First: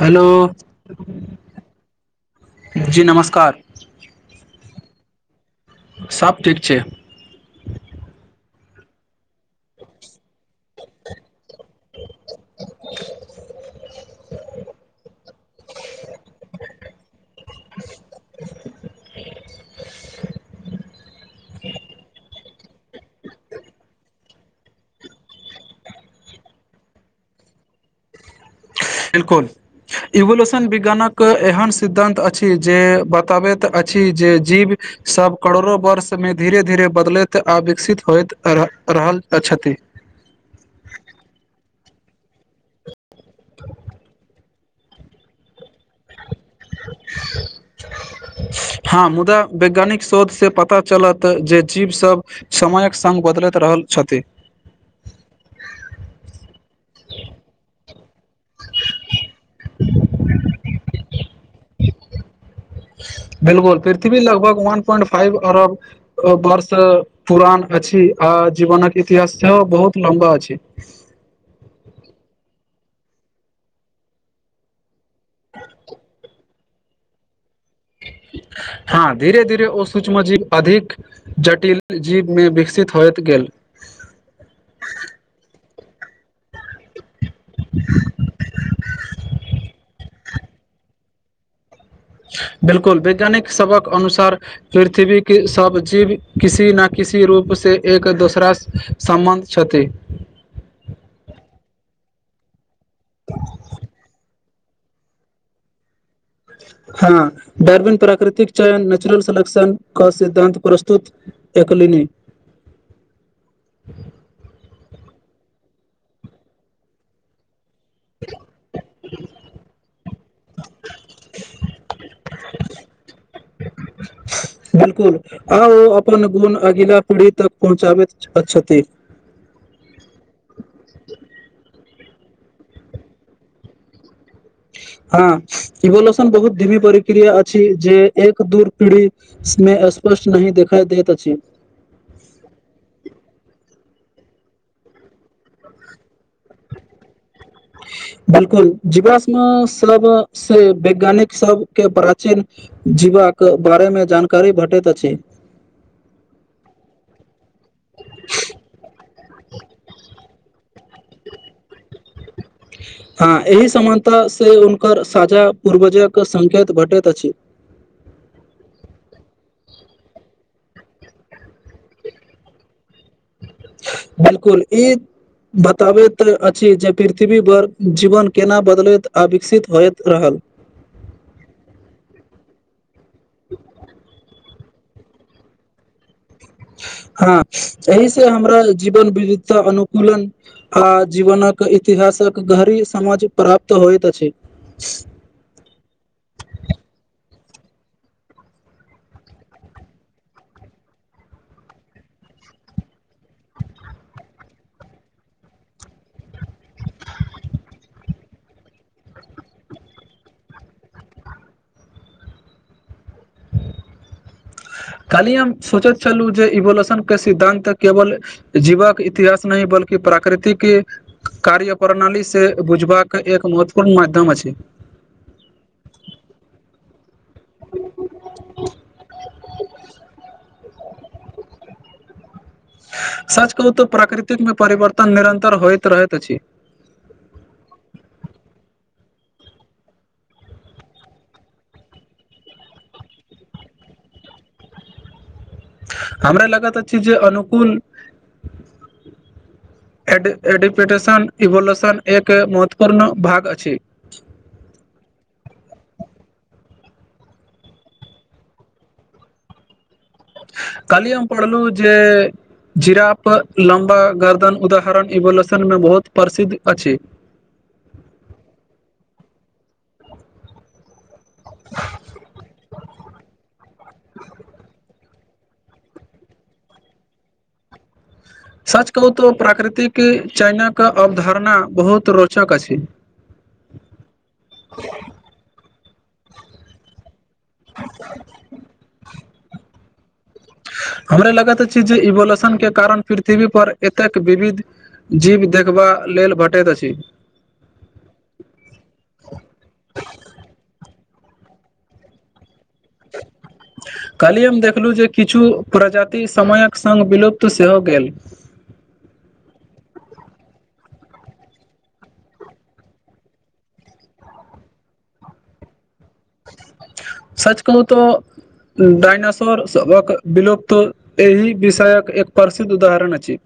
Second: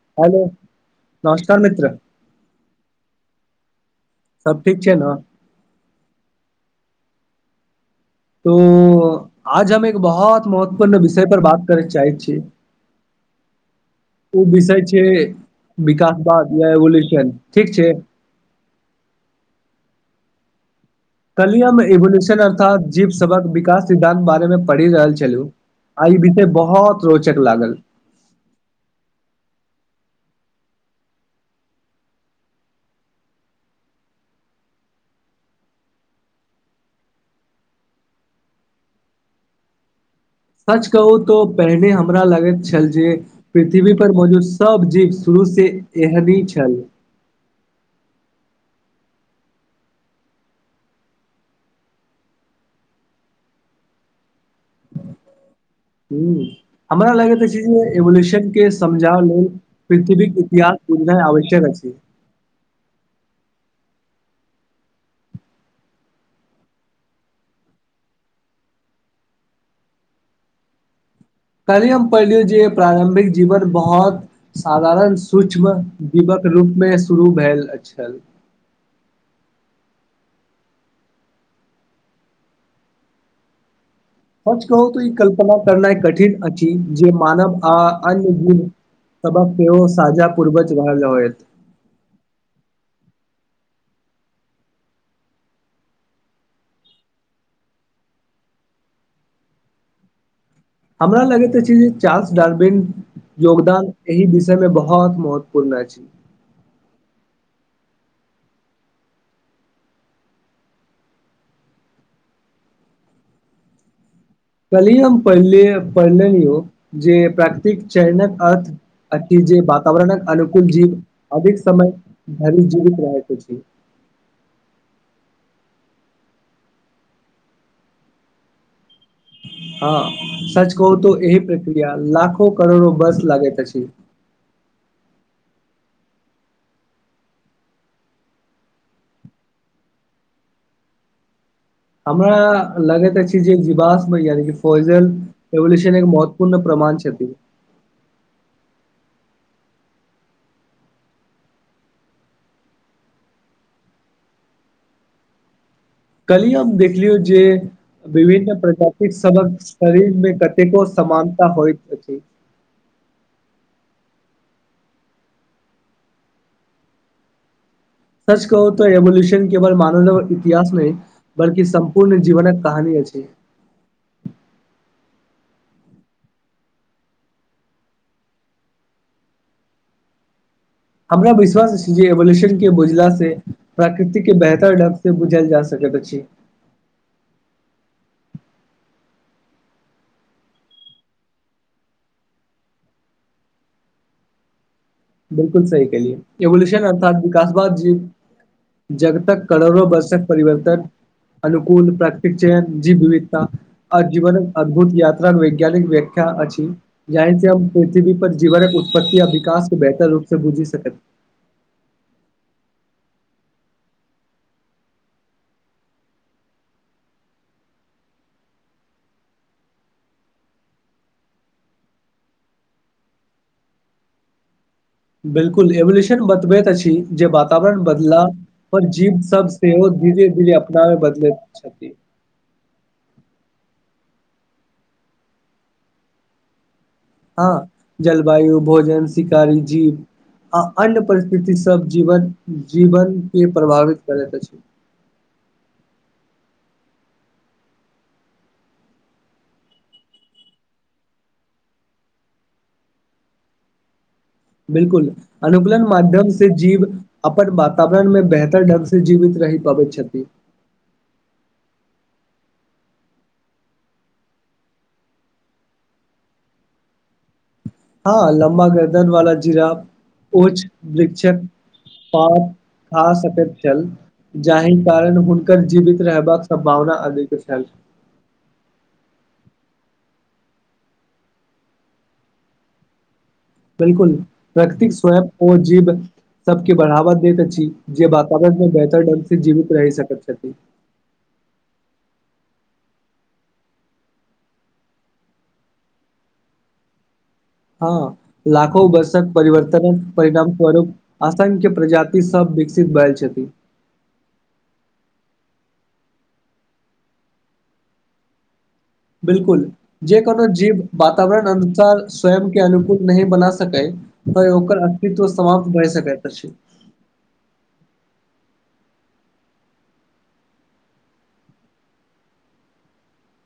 Hello नमस्कार मित्र जी नमस्कार ठीक छै न सब ठीक छै तो आज हम एक बहौत महत्वपूर्ण विषय पर बात करय चाहैत छी ओ विषय छै विकासवाद या रेवोल्यूशन ठीक छै [inaudible] काल्हिये हम एवोलूशन अर्थात जीव सबक विकास सिद्धान्त बारेमे पढ़ि रहल छलौं आ ई बिषय बहुत रोचक लागल बिलकुल इवोल्यूशन विज्ञानक एहन सिद्धान्त अछि जे बताबैत अछि जे जीव सभ करोड़ो वर्षमे धीरे धीरे बदलैत आ विकसित होइत रह रहल छथि [inaudible] सच कहू तो पेहिने हमरा लगैत छल जे पृथ्वी पर मौजूद सब जीव शुरू ओ से एहने छल [inaudible] हँ मुदा वैज्ञानिक शोध से पता चलत जे जीव सब समयक संग बदलैत रहल छथि [inaudible] हुँ हमरा लगैत छै जे एवोल्यूशन के समझाव लेल पृथ्वीक इतिहास बुझनाय आवश्यक अछि बिलकुल पृथ्वी लगभग वन प्वइंट फाइव अरब वर्ष पुरान अछि आ जीवनक इतिहास सेहो बहुत लम्बा अछि पैहलिए हम पढ़लिय जे प्रारंभिक जीवन बहुत साधारण सूक्ष्म दीमक रूप मे शुरू भेल छल हँ धीरे धीरे ओ स सूक्ष्म जीव अधिक जटिल जीवमे विकसित होयत गेल सच कहुँ तऽ ई कल्पना करनाए कठिन अछि जे हम मानव आ अन्य जीव सभक सेहो साझा पूर्वज रहल होयत बिलकुल वैज्ञानिक सभक अनुसार पृथ्वी के सब जीव किसी न कि किसी रूपसे एक दोसरा सम्बन्ध छथि हमरा लगैत अछि जे चार्ल्स डर्बिन योगदान एहि वि विषय मे बहुत महत्वपूर्ण अछि हँ डार्विन प्राकृतिक चयन नेचुरल सेलेक्शन कऽ सिद्धान्त प्रस्तुत एक ले नि [inaudible] काल्हि हम पढ़ले पढ़लेलियौ जे प्राकृतिक चयनक अर्थ अछि जे वातावरणक अनुकूल जीव अधिक समय धरि जीवीत रहयक छी बिलकुल आ ओ अपन गुण अगिला पीढ़ी तक पहुँचाबैत छथि ह [inaudible] हँ सच कहू त एहि प्रक्रिया लाखो करोड़ो बर्ष लागैत अछि। हँ इवोल्यूशन बहुत धिमी प्रक्रिया अछि जे एक दू पीढ़ी स्ने स्पष्ट नहि देखाइ दैत अछि हमरा लगैत अछि जे जिबास्म यानि की फोइजन पब्लिशिंग एन महत्वपूर्ण प मान छथिन बिलकुल जीवास्म‌ श्रब से वैज्ञानिक सबके प्राचीन जी वाक बारेमे जानकारी भेटैत अछि। कलहि हम देखलियौ जे विभिन्न प्रजातिक सबक शरीर मे कतेको सामानता होइत अछि। हँ एहि समानत ता से हुनकर साझा पूर्वजक संकेत घटैत अछि सच कहू तऽ एवोल्यूशन केवल मानवक इतिहास नहि बल्कि सम्पूर्ण जीवनक कहानी अछि छी बिलकुल ई बताबैत अछि जे पृथ्वी पर जीवन केना बदलैत आ विकसित होइत रहल हमरा विश्वास अछि जे एवोल्यूशन के बुझला से प्राकृतिके बेहतर ढंग से बुझल जा सकै त अछि हँ एहि से हमरा जीवन विविधता अनुकूलन आ जीवनक इतिहास सक गहरी समझ प्राप्त होइत अछि बिलकुल सही कहलियै इवोल्यूशन अर्थात विकासवाद जी जगतक करोड़ो बर्षक परिवर्तन अनुकूल प्राकृतिक चयन जीव विविधता आ जीवनक अद्भुत यात्रा वैज्ञानिक व्याख्या अछि जाहि सँ हम पृथ्वी पर जीवनक उत्पत्ति आ विकास बेहतर रूप सँ बुझी सकत [inaudible] काल्हि हम सोचैत छलु जे इवोलोशन के सिद्धांत केवल जीवक इतिहास नहि बल्कि प्राकृतिक कार्य प्रणालीसँ बुझबाक एक महत्वपूर्ण माध्यम अछि बिलकुल एवोल्यूशन बतबैत अछि जे वातावरण बदलाव पर जीव सब सेहो धीरे धीरे बाय बदलैत छथि सच कहू तऽ प्राकृतिकमे परिवर्तन निरन्तर होइत रहैत अछि हँ जलवायु भोजन शिकारी जीव आ अन्य परिस्थिति सब जीवन जीवनकेँ प्रभावित करैत अछि हमरा लगत अछि जे अनुकूल [inaudible] एडि एडिपटेशन इवोल्यूशन एक महत्वपूर्ण भाग अछि बिलकुल अनुकूलन माध्यम से जीव अपन वातावरण मे बेहतर ढंग से जीवित कहि पबैत छैथ काल्हि हम पढ़लहु जे जीराफ लम्बा गर्दन उदाहरण इवोल्यूशनमे बहुत प्रसिद्ध अछि हँ लम्बा गर्दन वाला जीराफ ओछ शिक्षक सभ खा सकैत छल जाहिमे [unintelligible] कारण हुनकर जीवित रहबाक सम्भावना अधिक छल सच कहू तऽ प्राकृतिक चयनक अवधारणा बहुत रोचक अछि बिलकुल प्रकृतिक स्वयं ओ जीव सभके बढ़ावा अछि जे वातावरण पर बेहतर ढंग से जीवित रहि सकत हमरे लगैत अछि जे इवोलोशन के कारण पृथ्वी पर एतेक विविध जीव देखबा लेल भेटैत अछि हँ लाखो वर्षक परिवर्तनक परिणाम स्वरूप असंख्य प्रजाति सब विक कलहि हम देखलहु जे किछु प्रजाति समयक संग विलुप्त सेहो गेल बिलकुल जे कोनो जीव वातावरण अनुसार स्वयं के अनुकूल नहि बना सकै त ओकर अस्तित्व समाप्त भए सकैत अछि सच कहुँ तऽ डायनासोर सभक विलुप्त एहि विषयक एक प्रसिद्ध उदाहरण अछि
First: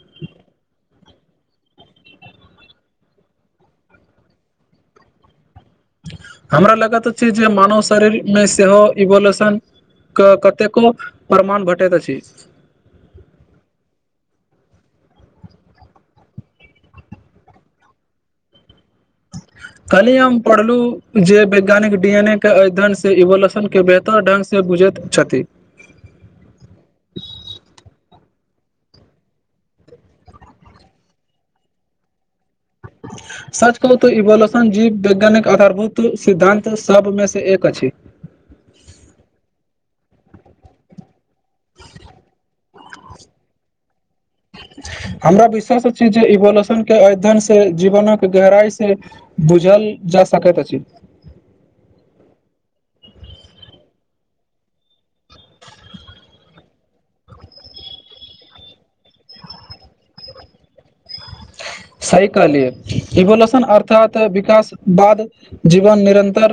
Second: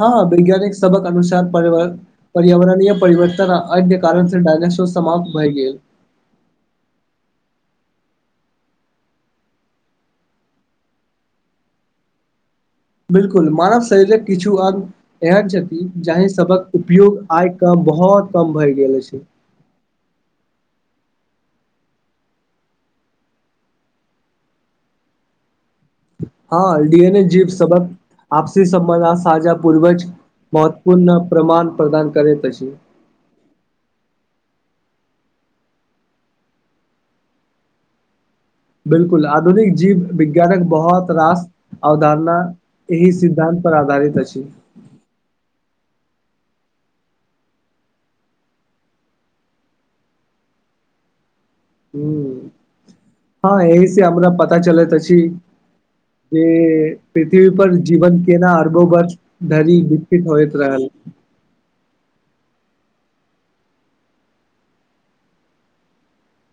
हँ हँ वैज्ञानिक सबहक अनुसार परियावरण पर्यावरणीय परिवर्तन अन्य कारण से डायनासोर समाप्त भए गेल हमरा लगा तऽ छी जे मानुस शरीरमे सेहो इवोल्येशने क कतेको प्रमाण भेटैत अछि बिल्कुल मानव शरीरक किछु अंग एहन छथिन जाहि सबक उपयोग आय कम बहुत कम भैय गेल अछि कली हम पढ़लू जे वैज्ञानिक डी एन ए के अध्ययनसे इवोल्यूशन के बेहतर ढंग से बुझैत छथि हाँ डी एन ए जीव सबक आपसी सम्बध साजा पूर्वज महत्वपूर्ण प्रमाण प्रदान करैत अछी [inaudible] सच कहु तऽ इवोल्यूशन जीव वैज्ञानिक आधारभूत सिद्धान्त सबमे से एक अछि बिल्कुल आधुनिक जीव विज्ञानक बहुत रास अवधारणा एहि सिद्धान्त पर आधारित अछि हमरा विश्वास जे इवोलूशन के अध्ययन से जीवनक गहराई से बुझल जा सकैत अछि हू हाँ एहिसे हमरा पता चलैत अछी जे पृथ्वी पर जीवन केना अरबोबर्ष धरि विकसित होइत रहल [inaudible] सही कहलियै इवोलशन अर्थात विकास बाद जीवन निरन्तर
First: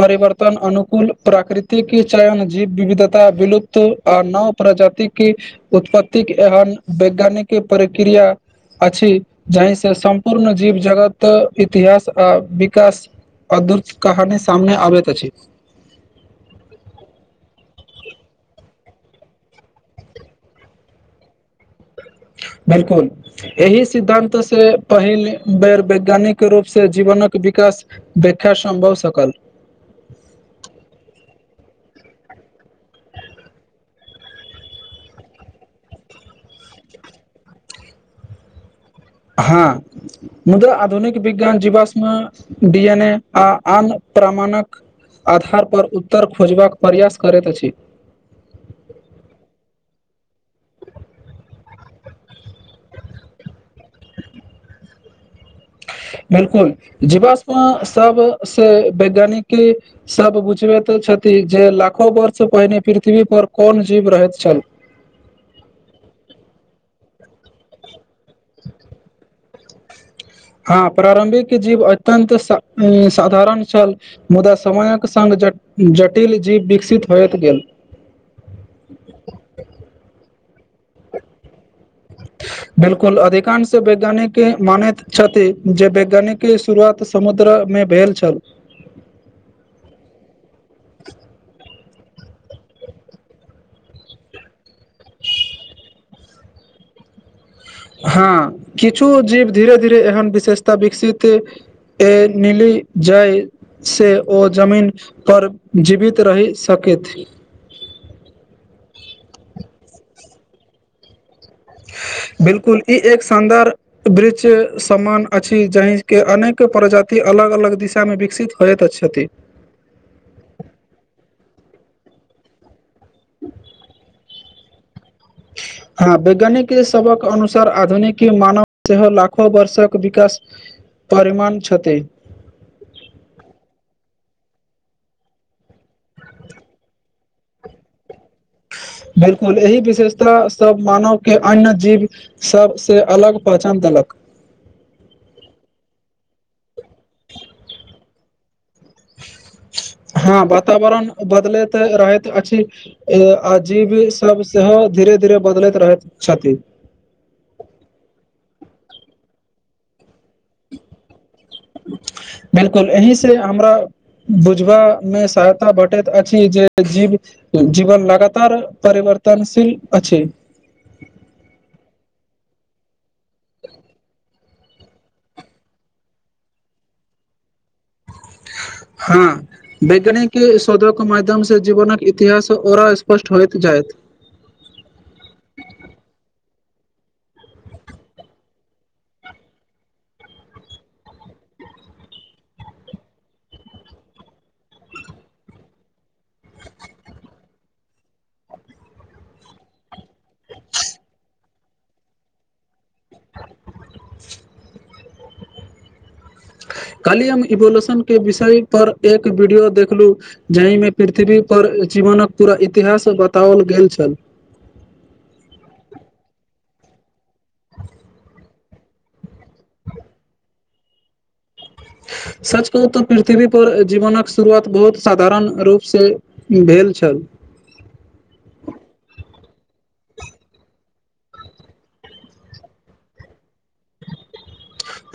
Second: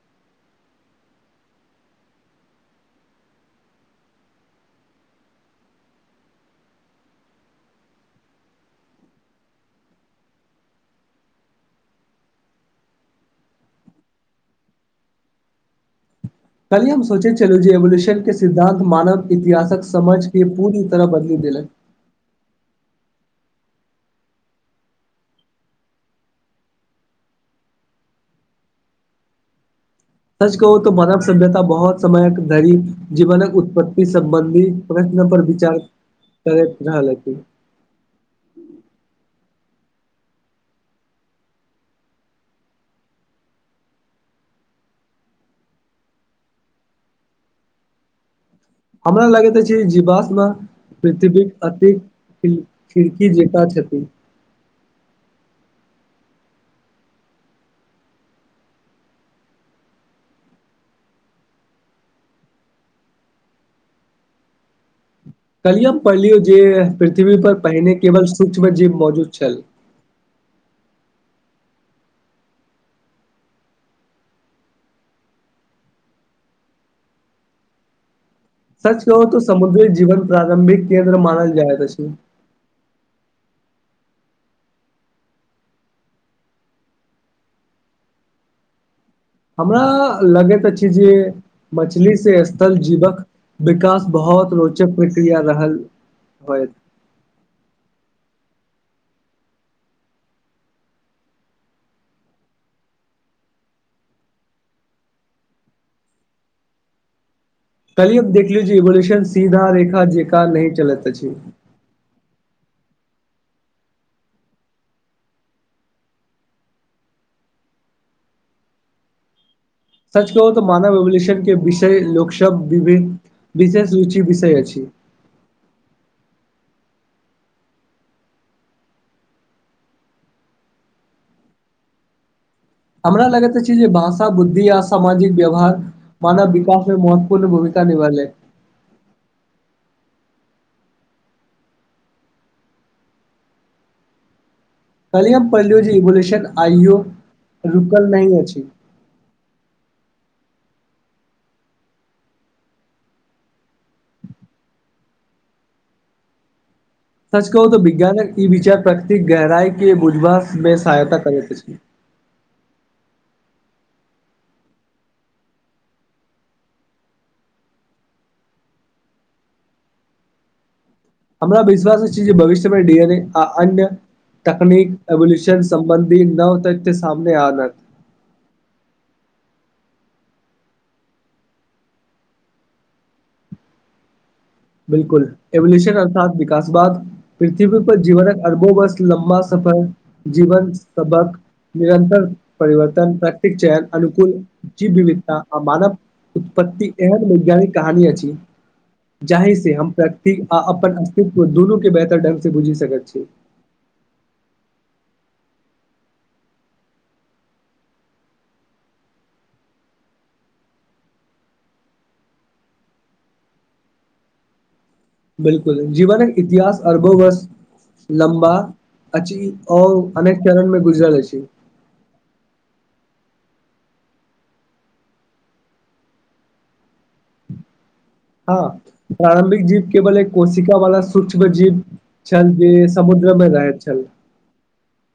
परिवर्तन अनुकूल प्राकृतिकि चयन जीव विविधता विलुप्त आ नव प्रजा जाति की उत्पतिक एहन वैज्ञानिक प्रक्रिया अछि जाहि से सम्पूर्ण जीव जगत इतिहास आ विकास अद्वत कहानी सामने आबैत अछि [inaudible] कलहि हम सोचै चलू जे एवोल्यूशन के सिद्धंत मानव इतिहासक समझ के पूरी तरह बदली दै लक बिल्कुल एहि सिद्धांत से पहिल बेर वैज्ञानिक रूपसे जीवनक विकास व्याख्या सम्भव सकल सच कहू तऽ मानव सभ्यता बहुत समयक धरि जीवनक उत्पत्ति सम्बन्धी प्रश्न पर विचार करैत रहल अछि हँ मुदा आधुनिक विज्ञान जीवाश्म डि एन ए आ आन प्रमाण मानक आधार पर उत्तर खोजबाक प्रयास करैत अछि हमरा लगैत अति खिड़की जेका छथि बिल्कुल जीवाश्म सब से वैज्ञानिक सब बुझबे छथि जे लाखो वर्ष पहिने पृथ्वी पर कोन जीव रहैत छल [inaudible] कहलियै हम पढ़लियौ जे पृथ्वी पर पहिने केवल सुक्ष्म जीव मौजूद छल [inaudible] हाँ प्रारम्भिक जीव अत्यन्त स साधारण छल मुदा समयक संग जटिल जीव विकसित होयत गेल सच कहु तऽ समुद्री जीवन प्रारंभिक केन्द्र मानल जायत अछि बिल्कुल अधिकांश वैज्ञानिकी मानैत छथि जे वैज्ञानिकी शुरुआत समुद्र मे भैल छल हमरा लगैत अछि जे मछली से स्थल जीवक विकास बहुत रोचक प्रक्रिया रहल होइत हाँ किछु जीव धीरे धीरे एहन विशेषता विकसित ए नीलू जाहि से ओ जमीन पर जीवित रहि सकैथ कल्हिए देखली जे इवोल्यूशन सीधा रेखा जेकाँ नहि चलैत अछि बिल्कुल ई एक शानदार वृक्ष सामान अछि जहिके अनेको प्रजाति अलग अलग दिशामे विकसित होयत छथि सच कहू तऽ मानव इवोल्यूशन के विषय लोकसभ विभिन्न विशेष रुचि विषय अछि हँ वैज्ञानिक सभक अनुसार आधुनिकी मानव सेहो लाखो वर्षक विकास परिमाण छथि हमरा लगैत अछि जे भाषा बुद्धि आ सामाजिक व्यवहार मानव विकासमे महत पूर्ण भूमिका निभैलक बिलकुल एहि विशेषता सब मानवकेँ अन्य जीव सभसे अलग पहचान देलक कल्हि हम पढ़लियै जे इवोल्यूशन आइयो रुकल नहि अछि [inaudible] हँ वातावरण बदलैत रहैत अछि आ जीव सब सेहो धीरे धीरे धीरे बदलैत रहैत छथि सच कहू तऽ विज्ञानक ई विचार प्रकृतिक गहराई के बुझबाक लेल सहायता करैत अछि बिलकुल एहि से हमरा बुझबा मे सहायता भेटैत अछि जे जीवन लगातार परिवर् वर्तनशील अछि। हमरा विश्वास अछि जे भविष्यमे डी एन ए आ अन्य तकनीक एवल्यूशन संबन्धी नव तथ्य सामने आनै हँ वैज्ञानिक शोधक माध्यमसँ जीवनक इतिहास आओर स्पष्ट होइत जायत बिलकुल एवोल्यूशन अर्थात विकासवाद पृथ्वी पर जीवनक अरबो वर्ष लंबा समय पर जीवन सभक निरन्तर परिवर्तन प्रकृतिक चयन अनुकूल जीव विविधता आ मानव उत्पत्ति एहन वैज्ञानिक कहानी अछि जाहि सँ हम प्रकृति आ अपन अस्तित्व दुनू केर बेहतर ढंग सँ बुझि सकैत छी [inaudible] काल्हि हम इवोल्यूशन के विषय पर एक वीडियो देखलु जहिमे पृथ्वी पर ची जीवनक पूरा इतिहास बताओल गेल छल बिलकुल जीवनक इतिहास अरबो बर्ष लम्बा अछि आओर अनेक चरणमे गुजरल अछि सच कहू तऽ पृथ्वी पर जीवनक शुरुआत बहुत साधारण रूपसँ भेल शील छल [inaudible] हँ प्रारम्भिक जीव केवल एक कोशिका वाला सूक्ष्म जीव छल जे समुद्र मे रहैत छल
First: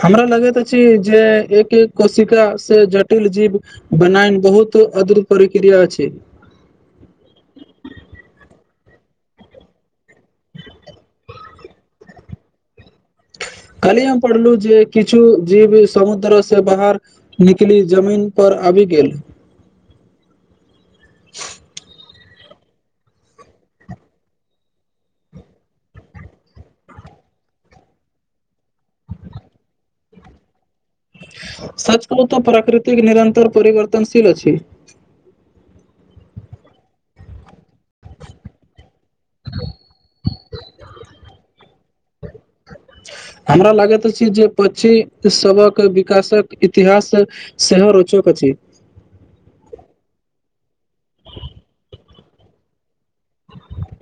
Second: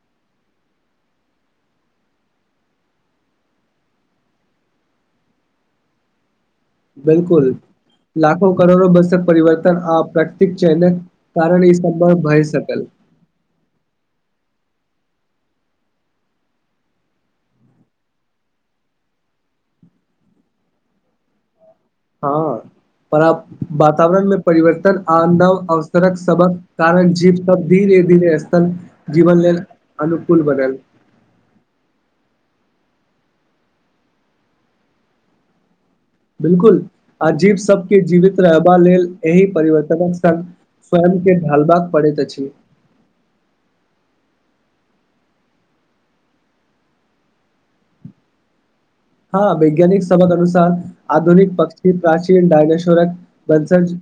हमरा लगैत अछि जे एक-एक कोशिका से जटिल जीव बनायन बहुत अदृत प्रक्रिया छै बिलकुल लाखो करोड़ो वर्ष सँ परिवर्तन आ प्राकृतिक चयनक कारण ई सभ भय सकल [inaudible] काल्हि हम पढ़लु जे किछु जीव समुद्र सँ बाहर निकलि जमीन पर अबि गेल हँ पराप्त वातावरण मे परिवर्तन आ नव अवसरक सबक कारण जीव तब धीर ए दिन स्थल जीवन लेल अनुकूल बनल सच कहू तऽ प्राकृतिक निरतर परिवर्तनशील अछि बिलकुल अजीब सब के जीवित रहबा लेल एहि परिवर्तनक संग स्वयं के ढालबाक पड़ैत अछि हमरा लागैत अछि जे पछि सबक विकासक इतिहास सेहो रोचक अछि हँ वैज्ञानिक सबक अनुसार आधुनिक पक्षी प्रच डायनासोरक वंसज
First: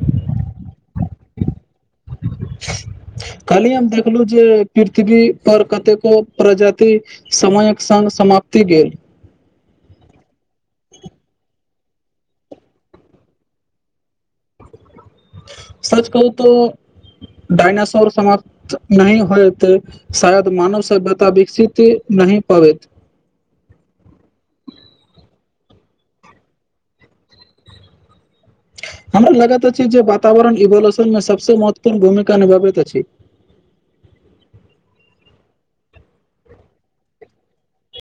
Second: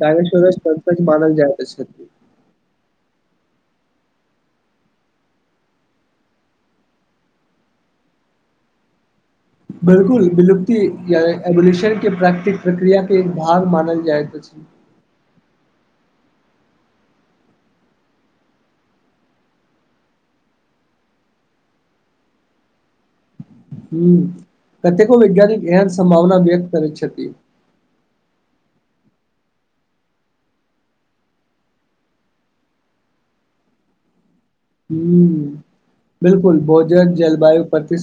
डामनासोरक वंसज मानल जाइत अछि [unintelligible] कल्हि हम देखलहु जे पृथ्वी पर कतेको प्रजाति समयक संग समाप्ति गेल बिलकुल बिलुप्ती या इवेलुएसन के प्राकृतिक प्रक्रिया के एक भार मानल जाइत अछि सच कहू त डइनासोर समाप्त नहि होत शायद मानव सभ्यता विकसित नहि पबैत हू कतेको वैज्ञानिक एहन समभावना व्यक्त करैत छथि [inaudible] हमरा लागैत अछि जे वातावरण इवोलशनमे सभसँ महत्वपूर्ण भूमिका निभाबैत अछि ह बिलकुल भोजन जलवायु प्रति